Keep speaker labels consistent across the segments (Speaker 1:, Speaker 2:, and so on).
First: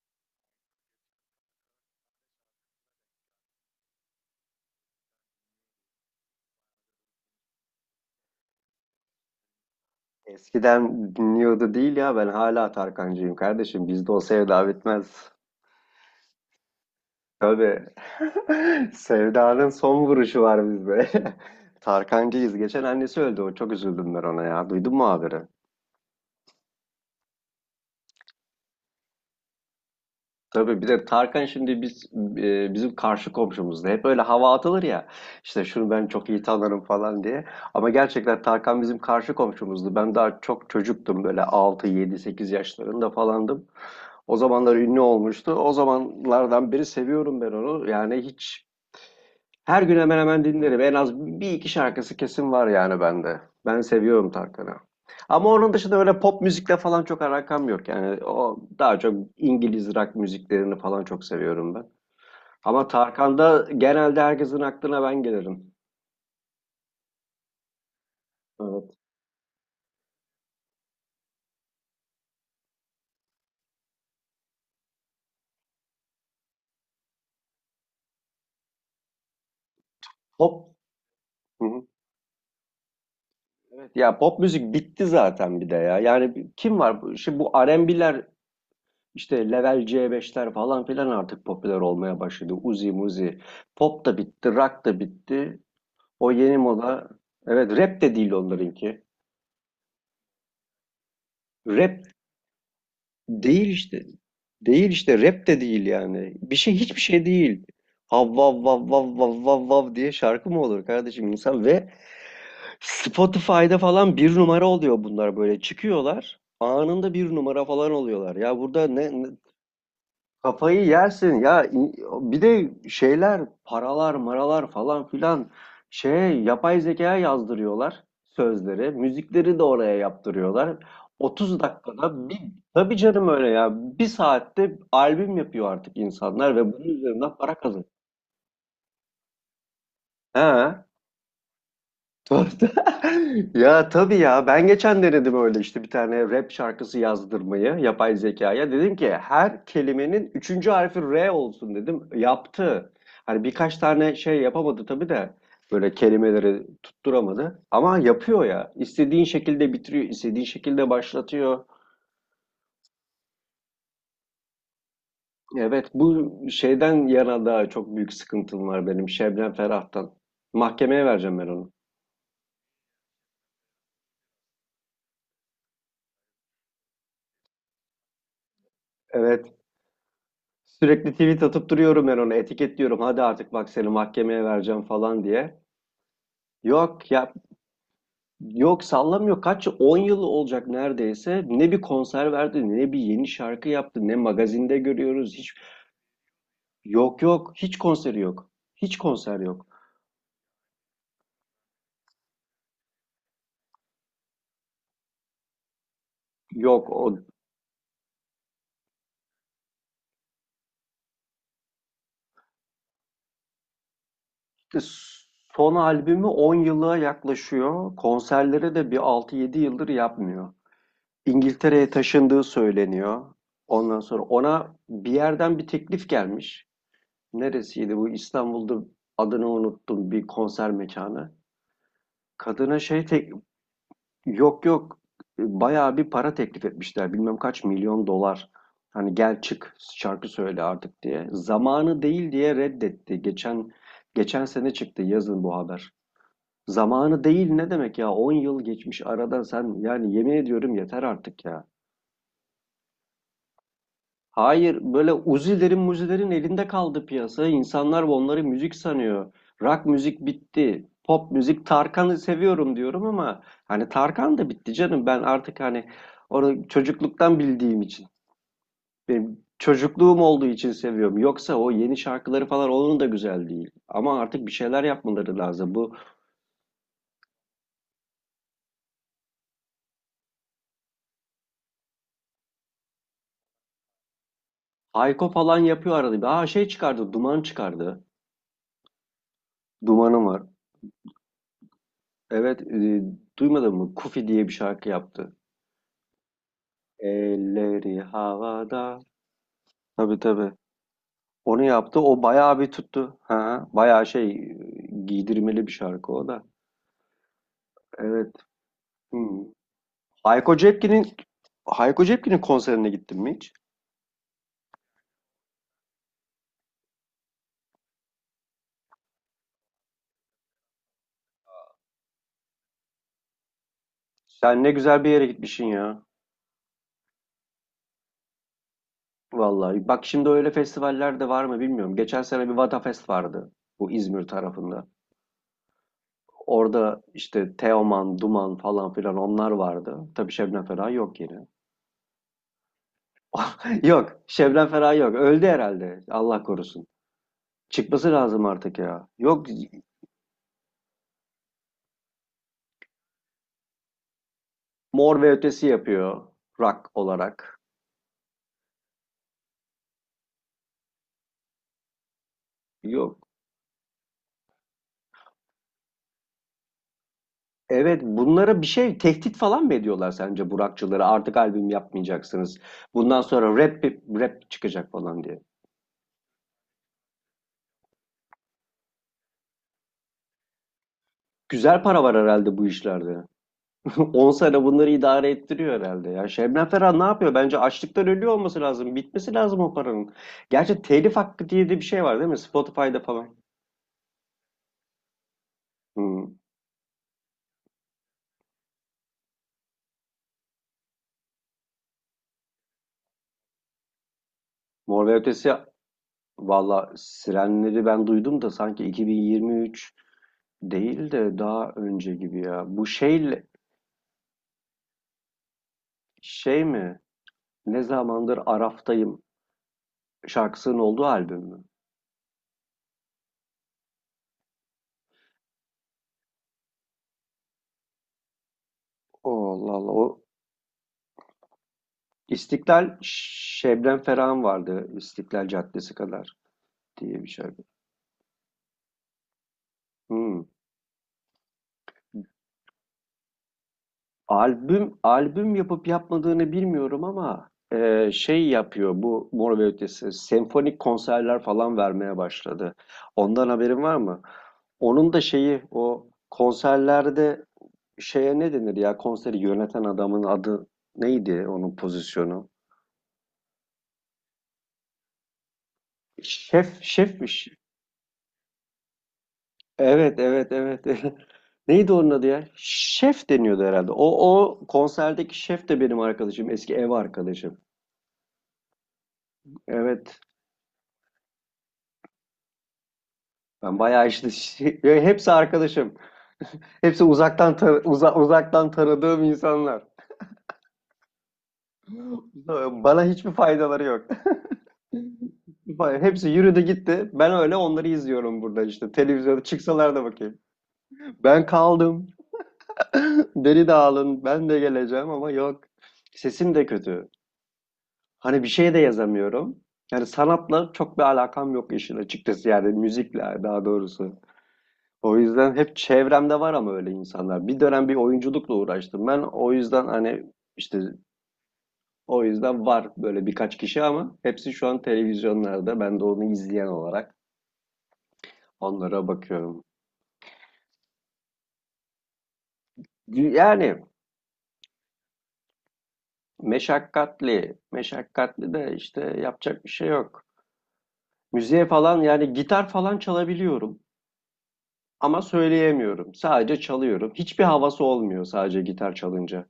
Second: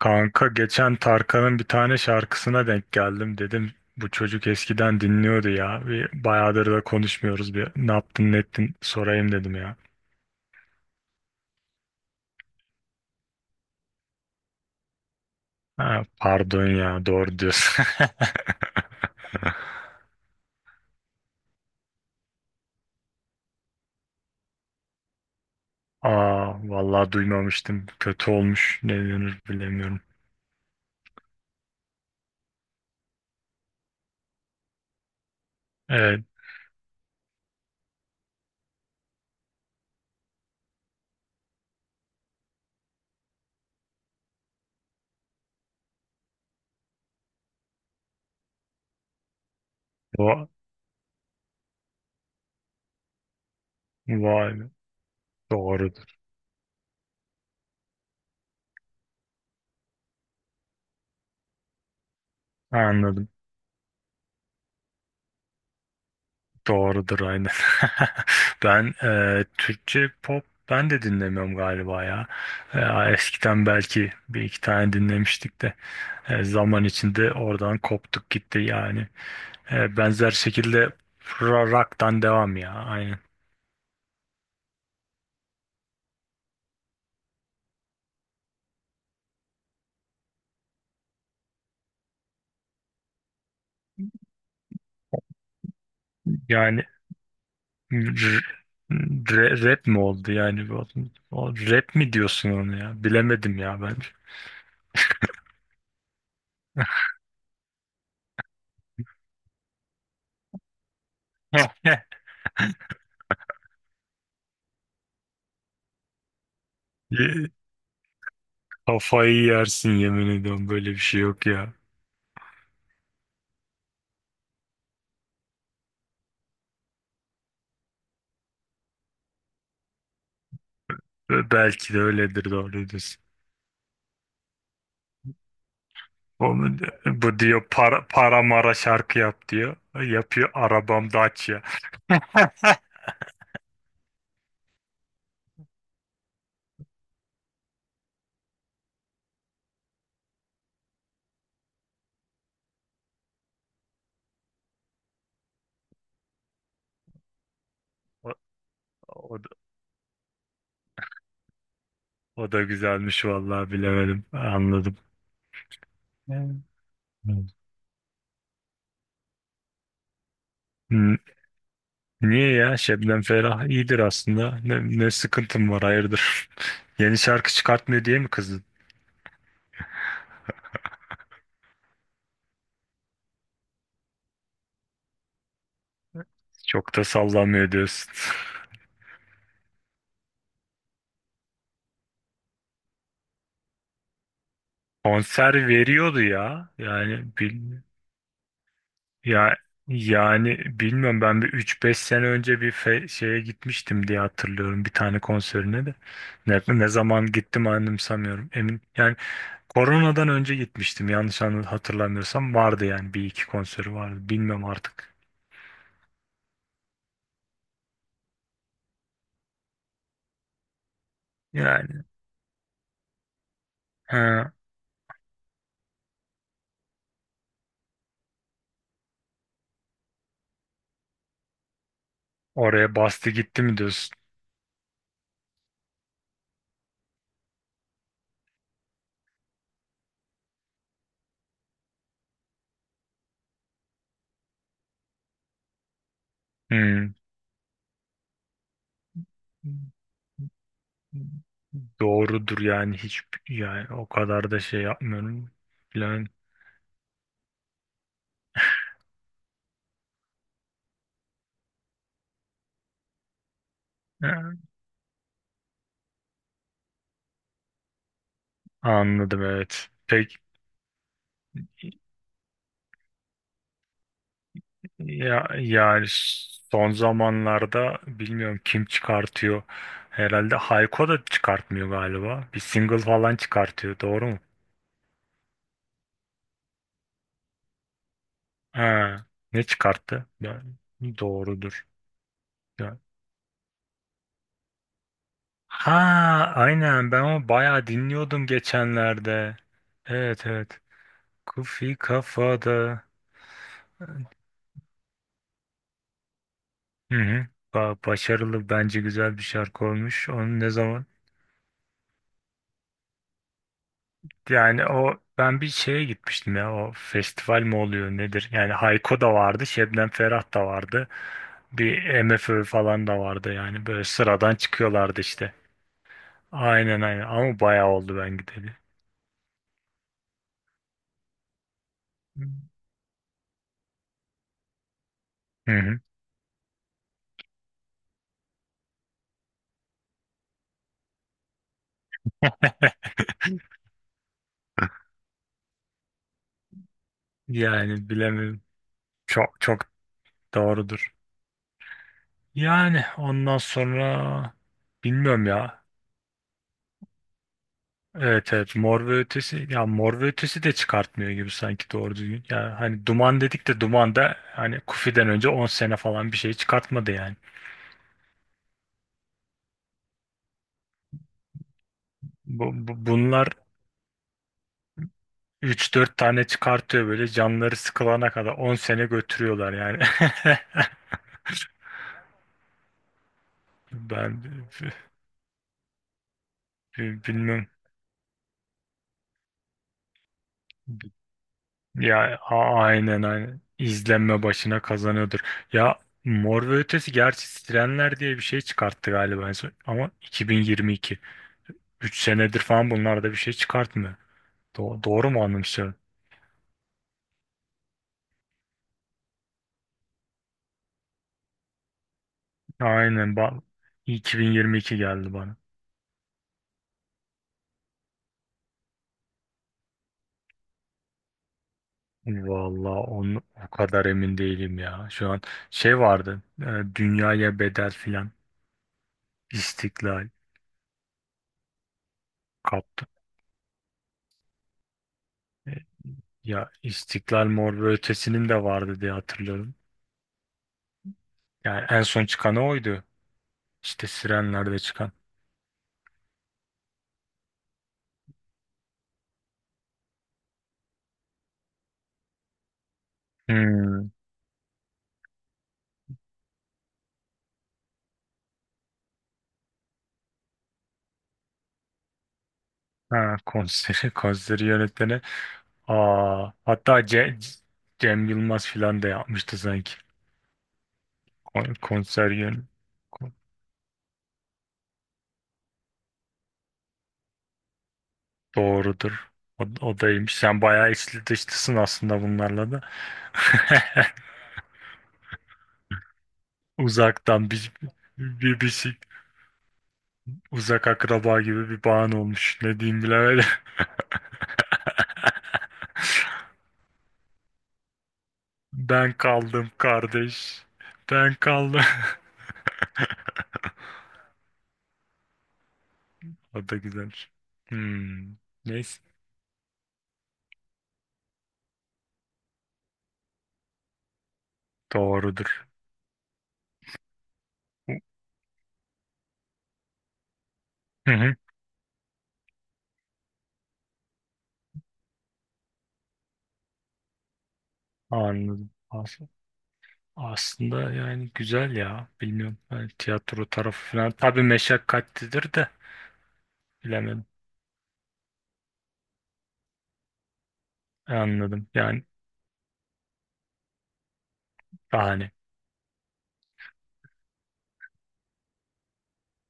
Speaker 1: Kanka geçen Tarkan'ın bir tane şarkısına denk geldim. Dedim bu çocuk eskiden dinliyordu ya. Bir bayağıdır da konuşmuyoruz. Bir ne yaptın ne ettin sorayım dedim ya.
Speaker 2: Eskiden dinliyordu değil ya ben hala Tarkancıyım kardeşim. Bizde o sevda bitmez.
Speaker 1: Ha, pardon ya, doğru diyorsun.
Speaker 2: Tabii. Sevdanın son vuruşu var bizde. Tarkancıyız. Geçen annesi öldü. O çok üzüldüm ben ona ya. Duydun mu haberi?
Speaker 1: Aa, vallahi duymamıştım. Kötü olmuş. Ne denir bilemiyorum.
Speaker 2: Tabii bir de Tarkan şimdi bizim karşı komşumuzda. Hep öyle hava atılır ya. İşte şunu ben
Speaker 1: Evet.
Speaker 2: çok iyi tanırım falan diye. Ama gerçekten Tarkan bizim karşı komşumuzdu. Ben daha çok çocuktum böyle 6, 7, 8 yaşlarında falandım. O zamanlar ünlü olmuştu. O zamanlardan beri seviyorum ben onu. Yani hiç her gün hemen hemen
Speaker 1: O,
Speaker 2: dinlerim. En az bir iki şarkısı kesin var yani bende. Ben seviyorum
Speaker 1: vay be,
Speaker 2: Tarkan'ı. Ama onun dışında
Speaker 1: doğrudur.
Speaker 2: öyle pop müzikle falan çok alakam yok. Yani o daha çok İngiliz rock müziklerini falan çok seviyorum ben. Ama
Speaker 1: Anladım.
Speaker 2: Tarkan'da genelde herkesin aklına ben gelirim.
Speaker 1: Doğrudur, aynen. Ben
Speaker 2: Evet.
Speaker 1: Türkçe pop ben de dinlemiyorum galiba ya. E, Eskiden belki bir iki tane dinlemiştik de zaman içinde oradan koptuk gitti yani. Benzer
Speaker 2: Pop
Speaker 1: şekilde
Speaker 2: Hı hı.
Speaker 1: rock'tan devam ya, aynen.
Speaker 2: Evet. Ya pop müzik bitti zaten bir de ya. Yani kim var? Şimdi bu R&B'ler, İşte level C5'ler falan filan artık popüler olmaya başladı. Uzi muzi. Pop da bitti, rock da bitti. O yeni
Speaker 1: Yani
Speaker 2: moda. Evet rap de değil
Speaker 1: r-
Speaker 2: onlarınki.
Speaker 1: rap mi oldu yani? O rap
Speaker 2: Rap
Speaker 1: mi diyorsun onu ya? Bilemedim
Speaker 2: değil
Speaker 1: ya ben.
Speaker 2: işte. Değil işte rap de değil yani. Bir şey hiçbir şey değil. Hav vav vav vav vav vav vav diye şarkı mı olur kardeşim insan ve Spotify'da falan bir numara oluyor bunlar böyle çıkıyorlar. Anında bir
Speaker 1: Ye-
Speaker 2: numara falan oluyorlar. Ya burada ne?
Speaker 1: Kafayı yersin, yemin ediyorum,
Speaker 2: Kafayı
Speaker 1: böyle bir şey
Speaker 2: yersin
Speaker 1: yok
Speaker 2: ya.
Speaker 1: ya.
Speaker 2: Bir de şeyler paralar maralar falan filan, şey, yapay zekaya yazdırıyorlar, sözleri müzikleri de oraya yaptırıyorlar,
Speaker 1: Ve
Speaker 2: 30
Speaker 1: belki de
Speaker 2: dakikada bir.
Speaker 1: öyledir, doğru
Speaker 2: Tabii
Speaker 1: diyorsun.
Speaker 2: canım, öyle ya, bir saatte albüm yapıyor artık insanlar ve
Speaker 1: Onu,
Speaker 2: bunun üzerinden
Speaker 1: bu
Speaker 2: para
Speaker 1: diyor
Speaker 2: kazanıyor.
Speaker 1: para, para mara şarkı yap diyor. Yapıyor
Speaker 2: He.
Speaker 1: arabam Dacia.
Speaker 2: Tuhafta. Ya tabii ya, ben geçen denedim öyle işte bir tane rap şarkısı yazdırmayı yapay zekaya. Dedim ki her kelimenin üçüncü harfi R olsun dedim. Yaptı. Hani birkaç tane şey yapamadı tabii de, böyle kelimeleri tutturamadı. Ama
Speaker 1: O,
Speaker 2: yapıyor ya. İstediğin
Speaker 1: o, da,
Speaker 2: şekilde bitiriyor, istediğin şekilde başlatıyor.
Speaker 1: o da güzelmiş, vallahi bilemedim. Anladım.
Speaker 2: Evet, bu
Speaker 1: Evet.
Speaker 2: şeyden yana da çok büyük sıkıntım var benim, Şebnem Ferah'tan. Mahkemeye
Speaker 1: Hmm,
Speaker 2: vereceğim ben onu.
Speaker 1: niye ya? Şebnem Ferah iyidir aslında. Ne sıkıntım var, hayırdır? Yeni şarkı çıkartmıyor diye mi kızdın?
Speaker 2: Evet. Sürekli tweet atıp duruyorum ben ona, etiketliyorum. Hadi artık bak seni mahkemeye vereceğim falan diye.
Speaker 1: Çok da
Speaker 2: Yok ya,
Speaker 1: sallamıyor diyorsun.
Speaker 2: yok sallamıyor. Kaç yıl? 10 yıl olacak neredeyse. Ne bir konser verdi, ne bir yeni şarkı yaptı, ne magazinde görüyoruz. Hiç.
Speaker 1: Konser veriyordu ya.
Speaker 2: Yok yok, hiç konseri yok. Hiç konser
Speaker 1: Ya
Speaker 2: yok.
Speaker 1: yani bilmiyorum, ben bir üç beş sene önce bir şeye gitmiştim diye hatırlıyorum, bir tane konserine de. Ne
Speaker 2: Yok, o
Speaker 1: zaman gittim anımsamıyorum. Emin yani koronadan önce gitmiştim, yanlış hatırlamıyorsam vardı yani bir iki konseri vardı. Bilmiyorum artık.
Speaker 2: son albümü 10 yıla yaklaşıyor. Konserleri de bir 6-7 yıldır yapmıyor. İngiltere'ye
Speaker 1: Yani
Speaker 2: taşındığı söyleniyor. Ondan sonra
Speaker 1: ha,
Speaker 2: ona bir yerden bir teklif gelmiş. Neresiydi bu? İstanbul'da, adını unuttum, bir konser mekanı. Kadına
Speaker 1: oraya
Speaker 2: şey
Speaker 1: bastı
Speaker 2: tek,
Speaker 1: gitti mi diyorsun?
Speaker 2: yok yok, bayağı bir para teklif etmişler. Bilmem kaç milyon dolar. Hani gel çık şarkı söyle artık diye. Zamanı değil diye reddetti. Geçen sene çıktı yazın bu haber.
Speaker 1: Hmm.
Speaker 2: Zamanı değil ne demek ya? 10 yıl geçmiş aradan, sen yani yemin ediyorum yeter artık ya.
Speaker 1: Doğrudur yani, hiç yani o kadar da
Speaker 2: Hayır,
Speaker 1: şey
Speaker 2: böyle
Speaker 1: yapmıyorum.
Speaker 2: Uzi'lerin
Speaker 1: Bilen-
Speaker 2: Muzi'lerin elinde kaldı piyasa. İnsanlar onları müzik sanıyor. Rock müzik bitti. Pop müzik, Tarkan'ı seviyorum diyorum ama hani Tarkan da
Speaker 1: Ha,
Speaker 2: bitti canım. Ben artık hani onu çocukluktan bildiğim için,
Speaker 1: Anladım,
Speaker 2: benim
Speaker 1: evet.
Speaker 2: çocukluğum
Speaker 1: Peki.
Speaker 2: olduğu için seviyorum. Yoksa o yeni şarkıları falan onun da güzel değil. Ama artık bir şeyler yapmaları
Speaker 1: Ya,
Speaker 2: lazım. Bu
Speaker 1: yani son zamanlarda bilmiyorum kim çıkartıyor. Herhalde Hayko da çıkartmıyor galiba. Bir single falan çıkartıyor. Doğru mu?
Speaker 2: Hayko falan yapıyor arada bir. Aa, şey çıkardı, Duman çıkardı.
Speaker 1: Ha, Ne
Speaker 2: Dumanım
Speaker 1: çıkarttı?
Speaker 2: var.
Speaker 1: Doğrudur.
Speaker 2: Evet,
Speaker 1: Ya-
Speaker 2: duymadın mı? Kufi diye bir şarkı yaptı.
Speaker 1: Ha, aynen, ben onu bayağı
Speaker 2: Elleri
Speaker 1: dinliyordum
Speaker 2: havada.
Speaker 1: geçenlerde.
Speaker 2: Tabii
Speaker 1: Evet,
Speaker 2: tabii.
Speaker 1: evet.
Speaker 2: Onu
Speaker 1: Kufi
Speaker 2: yaptı. O bayağı bir
Speaker 1: kafada.
Speaker 2: tuttu. Ha, bayağı şey, giydirmeli bir şarkı o da.
Speaker 1: Hı hı.
Speaker 2: Evet.
Speaker 1: Başarılı, bence güzel
Speaker 2: Hmm.
Speaker 1: bir şarkı olmuş.
Speaker 2: Hayko
Speaker 1: Onu ne zaman?
Speaker 2: Cepkin'in Hayko Cepkin'in konserine gittin mi hiç?
Speaker 1: Yani o, ben bir şeye gitmiştim ya, o festival mi oluyor nedir? Yani Hayko da vardı, Şebnem Ferah da vardı. Bir MFÖ falan da vardı yani, böyle sıradan
Speaker 2: Sen ne güzel bir
Speaker 1: çıkıyorlardı
Speaker 2: yere
Speaker 1: işte.
Speaker 2: gitmişsin ya.
Speaker 1: Aynen aynen, ama bayağı oldu ben gideli.
Speaker 2: Vallahi. Bak şimdi öyle festivaller de var mı bilmiyorum. Geçen sene bir Vatafest vardı, bu İzmir tarafında.
Speaker 1: Hı hı.
Speaker 2: Orada işte Teoman, Duman falan filan, onlar vardı. Tabii Şebnem Ferah yok yine. Yok, Şebnem Ferah yok. Öldü herhalde. Allah korusun.
Speaker 1: Yani
Speaker 2: Çıkması lazım
Speaker 1: bilemiyorum.
Speaker 2: artık ya. Yok,
Speaker 1: Çok çok doğrudur. Yani ondan sonra
Speaker 2: Mor ve
Speaker 1: bilmiyorum
Speaker 2: Ötesi
Speaker 1: ya.
Speaker 2: yapıyor rock olarak.
Speaker 1: Evet evet, Mor ve Ötesi, ya Mor ve Ötesi de çıkartmıyor gibi sanki doğru düzgün. Ya hani
Speaker 2: Yok.
Speaker 1: Duman dedik de, Duman da hani Kufi'den önce 10 sene falan bir şey çıkartmadı yani.
Speaker 2: Evet, bunlara bir şey tehdit falan mı ediyorlar sence burakçıları? Artık albüm yapmayacaksınız. Bundan
Speaker 1: Bunlar
Speaker 2: sonra rap çıkacak falan diye.
Speaker 1: üç dört tane çıkartıyor, böyle canları sıkılana kadar 10 sene götürüyorlar yani.
Speaker 2: Güzel para var herhalde bu işlerde. 10
Speaker 1: Ben
Speaker 2: sene bunları idare ettiriyor herhalde ya. Şebnem Ferah ne yapıyor? Bence
Speaker 1: bilmem.
Speaker 2: açlıktan ölüyor olması lazım. Bitmesi lazım o paranın. Gerçi telif hakkı diye de bir şey var değil mi? Spotify'da
Speaker 1: Aynen,
Speaker 2: falan.
Speaker 1: aynen. İzlenme başına kazanıyordur. Ya
Speaker 2: Hmm.
Speaker 1: Mor ve Ötesi gerçi Sirenler diye bir şey çıkarttı galiba en son. Ama 2022. 3 senedir falan bunlarda bir şey çıkartmıyor.
Speaker 2: Mor ve
Speaker 1: Doğru mu
Speaker 2: Ötesi,
Speaker 1: anımsıyorum?
Speaker 2: valla Sirenleri ben duydum da sanki 2023 değil de daha önce gibi ya. Bu
Speaker 1: Aynen
Speaker 2: şeyle,
Speaker 1: bak, 2022 geldi bana.
Speaker 2: şey mi? Ne zamandır Araf'tayım şarkısının olduğu albüm mü?
Speaker 1: Vallahi onu o kadar emin değilim ya. Şu an şey vardı, dünyaya bedel filan.
Speaker 2: Oo, Allah Allah. O
Speaker 1: İstiklal
Speaker 2: İstiklal
Speaker 1: kaptı.
Speaker 2: Şebnem Ferah'ın vardı. İstiklal
Speaker 1: E,
Speaker 2: Caddesi kadar
Speaker 1: Ya
Speaker 2: diye bir
Speaker 1: İstiklal,
Speaker 2: şarkı.
Speaker 1: Mor ve Ötesi'nin de vardı diye hatırlıyorum.
Speaker 2: Hmm.
Speaker 1: Yani en son çıkanı oydu. İşte Sirenler'de
Speaker 2: Albüm
Speaker 1: çıkan.
Speaker 2: albüm yapıp yapmadığını bilmiyorum ama şey yapıyor bu Mor ve Ötesi. Senfonik konserler falan vermeye başladı. Ondan haberin var
Speaker 1: Hmm.
Speaker 2: mı? Onun da şeyi o konserlerde, şeye ne denir ya, konseri yöneten adamın adı, neydi onun pozisyonu?
Speaker 1: Ha, Konseri, konseri yönetmeni. Aa,
Speaker 2: Şef,
Speaker 1: hatta
Speaker 2: şefmiş.
Speaker 1: Cem Yılmaz filan da yapmıştı sanki.
Speaker 2: Evet evet evet. Neydi onun adı ya?
Speaker 1: Konsergen,
Speaker 2: Şef
Speaker 1: kon-
Speaker 2: deniyordu herhalde. O konserdeki şef de benim arkadaşım, eski ev arkadaşım.
Speaker 1: doğrudur. O
Speaker 2: Evet.
Speaker 1: daymış. Sen bayağı içli dışlısın aslında bunlarla da.
Speaker 2: Ben bayağı işte ya, hepsi arkadaşım. Hepsi
Speaker 1: Uzaktan
Speaker 2: uzaktan
Speaker 1: bir,
Speaker 2: tanı- uza-
Speaker 1: bir, bir
Speaker 2: uzaktan
Speaker 1: şey-
Speaker 2: tanıdığım insanlar.
Speaker 1: Uzak akraba gibi bir bağın olmuş. Ne diyeyim
Speaker 2: Bana hiçbir
Speaker 1: bilemedim.
Speaker 2: faydaları yok. Hepsi yürüdü gitti. Ben öyle onları izliyorum burada işte.
Speaker 1: Ben
Speaker 2: Televizyonda
Speaker 1: kaldım
Speaker 2: çıksalar da bakayım.
Speaker 1: kardeş. Ben
Speaker 2: Ben
Speaker 1: kaldım.
Speaker 2: kaldım. Beni de alın. Ben de geleceğim ama yok. Sesim de
Speaker 1: O da
Speaker 2: kötü.
Speaker 1: güzel. Hmm.
Speaker 2: Hani bir şey de
Speaker 1: Neyse.
Speaker 2: yazamıyorum. Yani sanatla çok bir alakam yok işin açıkçası. Yani müzikle daha doğrusu. O yüzden
Speaker 1: Doğrudur.
Speaker 2: hep çevremde var ama öyle insanlar. Bir dönem bir oyunculukla uğraştım ben. O yüzden hani işte,
Speaker 1: Hı hı.
Speaker 2: o yüzden var böyle birkaç kişi ama hepsi şu an televizyonlarda. Ben de onu izleyen olarak
Speaker 1: Anladım.
Speaker 2: onlara bakıyorum.
Speaker 1: Aslında yani güzel ya. Bilmiyorum. Ben tiyatro
Speaker 2: Yani
Speaker 1: tarafı falan. Tabii meşakkatlidir de. Bilemedim.
Speaker 2: meşakkatli, meşakkatli de işte yapacak bir şey yok.
Speaker 1: Anladım.
Speaker 2: Müziğe falan,
Speaker 1: Yani
Speaker 2: yani gitar falan çalabiliyorum ama
Speaker 1: bahane.
Speaker 2: söyleyemiyorum. Sadece çalıyorum. Hiçbir havası olmuyor sadece gitar çalınca.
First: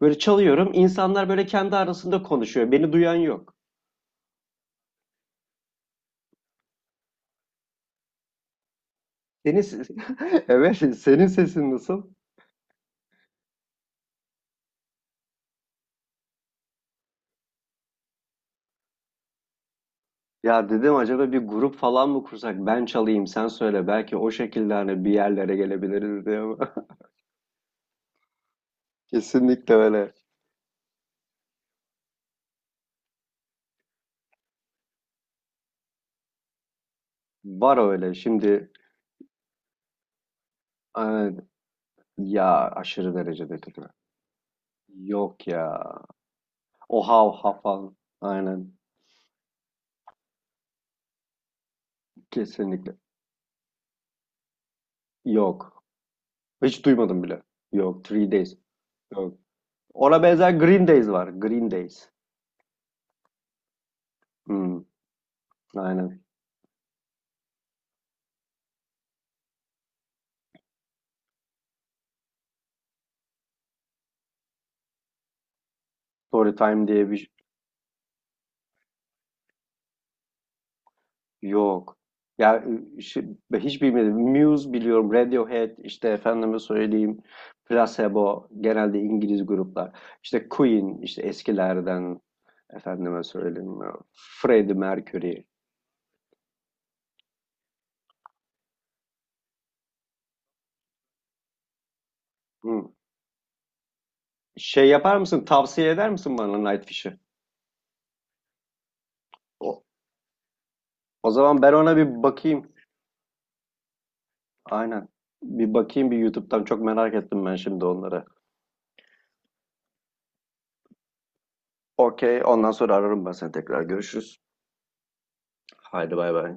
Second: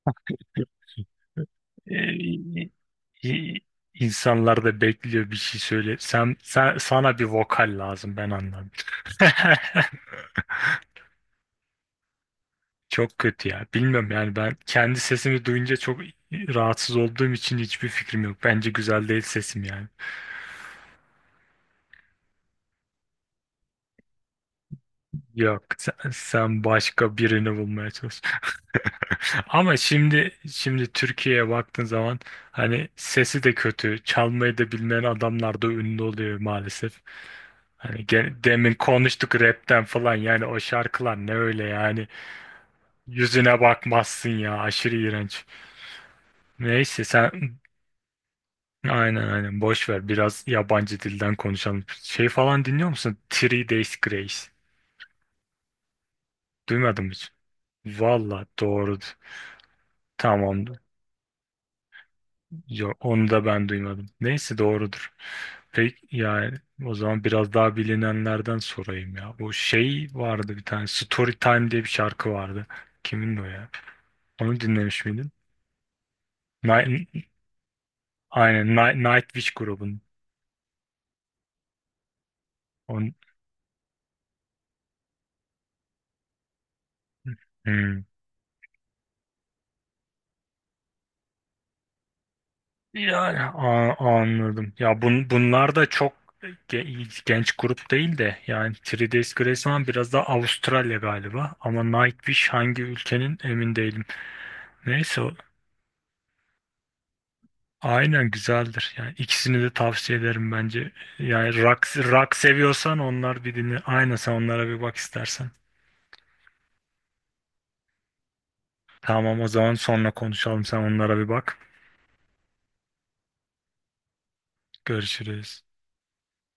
Speaker 2: Böyle çalıyorum, insanlar böyle kendi arasında
Speaker 1: Ee,
Speaker 2: konuşuyor. Beni duyan yok.
Speaker 1: i- insanlar da bekliyor, bir şey söyle. Sen, sana bir vokal lazım, ben anladım.
Speaker 2: Senin ses- evet, senin sesin nasıl?
Speaker 1: Çok kötü ya. Bilmiyorum yani, ben kendi sesimi duyunca çok rahatsız olduğum için hiçbir fikrim yok. Bence güzel değil sesim yani.
Speaker 2: Ya dedim, acaba bir grup falan mı kursak? Ben çalayım sen söyle. Belki o şekilde hani bir yerlere
Speaker 1: Yok sen,
Speaker 2: gelebiliriz diye,
Speaker 1: sen
Speaker 2: ama.
Speaker 1: başka birini bulmaya çalış.
Speaker 2: Kesinlikle
Speaker 1: Ama
Speaker 2: öyle.
Speaker 1: şimdi Türkiye'ye baktığın zaman hani sesi de kötü, çalmayı da bilmeyen adamlar da ünlü oluyor maalesef.
Speaker 2: Var
Speaker 1: Hani
Speaker 2: öyle. Şimdi,
Speaker 1: demin konuştuk rapten falan, yani o şarkılar ne
Speaker 2: e,
Speaker 1: öyle yani,
Speaker 2: ya aşırı derecede
Speaker 1: yüzüne
Speaker 2: kötü.
Speaker 1: bakmazsın ya, aşırı
Speaker 2: Yok
Speaker 1: iğrenç.
Speaker 2: ya. O
Speaker 1: Neyse
Speaker 2: hav hav
Speaker 1: sen,
Speaker 2: falan. Aynen.
Speaker 1: aynen aynen, boş ver. Biraz yabancı dilden konuşalım. Şey falan dinliyor
Speaker 2: Kesinlikle.
Speaker 1: musun? Three Days Grace.
Speaker 2: Yok. Hiç
Speaker 1: Duymadım
Speaker 2: duymadım
Speaker 1: hiç.
Speaker 2: bile. Yok. Three
Speaker 1: Valla
Speaker 2: Days.
Speaker 1: doğru.
Speaker 2: Yok. Ona benzer
Speaker 1: Tamam.
Speaker 2: Green Days var. Green Days.
Speaker 1: Yok, onu da ben duymadım. Neyse
Speaker 2: Hmm,
Speaker 1: doğrudur. Peki
Speaker 2: aynen.
Speaker 1: yani, o zaman biraz daha bilinenlerden sorayım ya. Bu şey vardı, bir tane Story Time diye bir şarkı vardı. Kimin o ya? Onu dinlemiş miydin?
Speaker 2: Story Time
Speaker 1: Night,
Speaker 2: diye bir.
Speaker 1: aynen, Nightwish grubunun.
Speaker 2: Yok. Ya
Speaker 1: On,
Speaker 2: şey, hiç bilmedim. Muse biliyorum, Radiohead, işte efendime söyleyeyim,
Speaker 1: Hmm.
Speaker 2: Placebo, genelde İngiliz gruplar. İşte Queen, işte eskilerden, efendime
Speaker 1: Yani
Speaker 2: söyleyeyim,
Speaker 1: anladım.
Speaker 2: Freddie
Speaker 1: Ya
Speaker 2: Mercury.
Speaker 1: bunlar da çok genç grup değil de, yani Three Days Grace falan biraz daha Avustralya galiba ama Nightwish hangi
Speaker 2: Hı.
Speaker 1: ülkenin emin değilim.
Speaker 2: Şey yapar
Speaker 1: Neyse,
Speaker 2: mısın, tavsiye eder misin bana Nightwish'i?
Speaker 1: aynen güzeldir. Yani ikisini de
Speaker 2: O,
Speaker 1: tavsiye ederim bence.
Speaker 2: o zaman
Speaker 1: Yani
Speaker 2: ben ona
Speaker 1: rock,
Speaker 2: bir
Speaker 1: rock
Speaker 2: bakayım.
Speaker 1: seviyorsan onlar bir dinle. Aynen, sen onlara bir bak
Speaker 2: Aynen.
Speaker 1: istersen.
Speaker 2: Bir bakayım bir YouTube'dan. Çok merak ettim ben şimdi onları.
Speaker 1: Tamam, o zaman sonra konuşalım. Sen onlara bir bak.
Speaker 2: Okey, ondan sonra ararım ben seni tekrar. Görüşürüz.
Speaker 1: Görüşürüz.
Speaker 2: Haydi bay bay.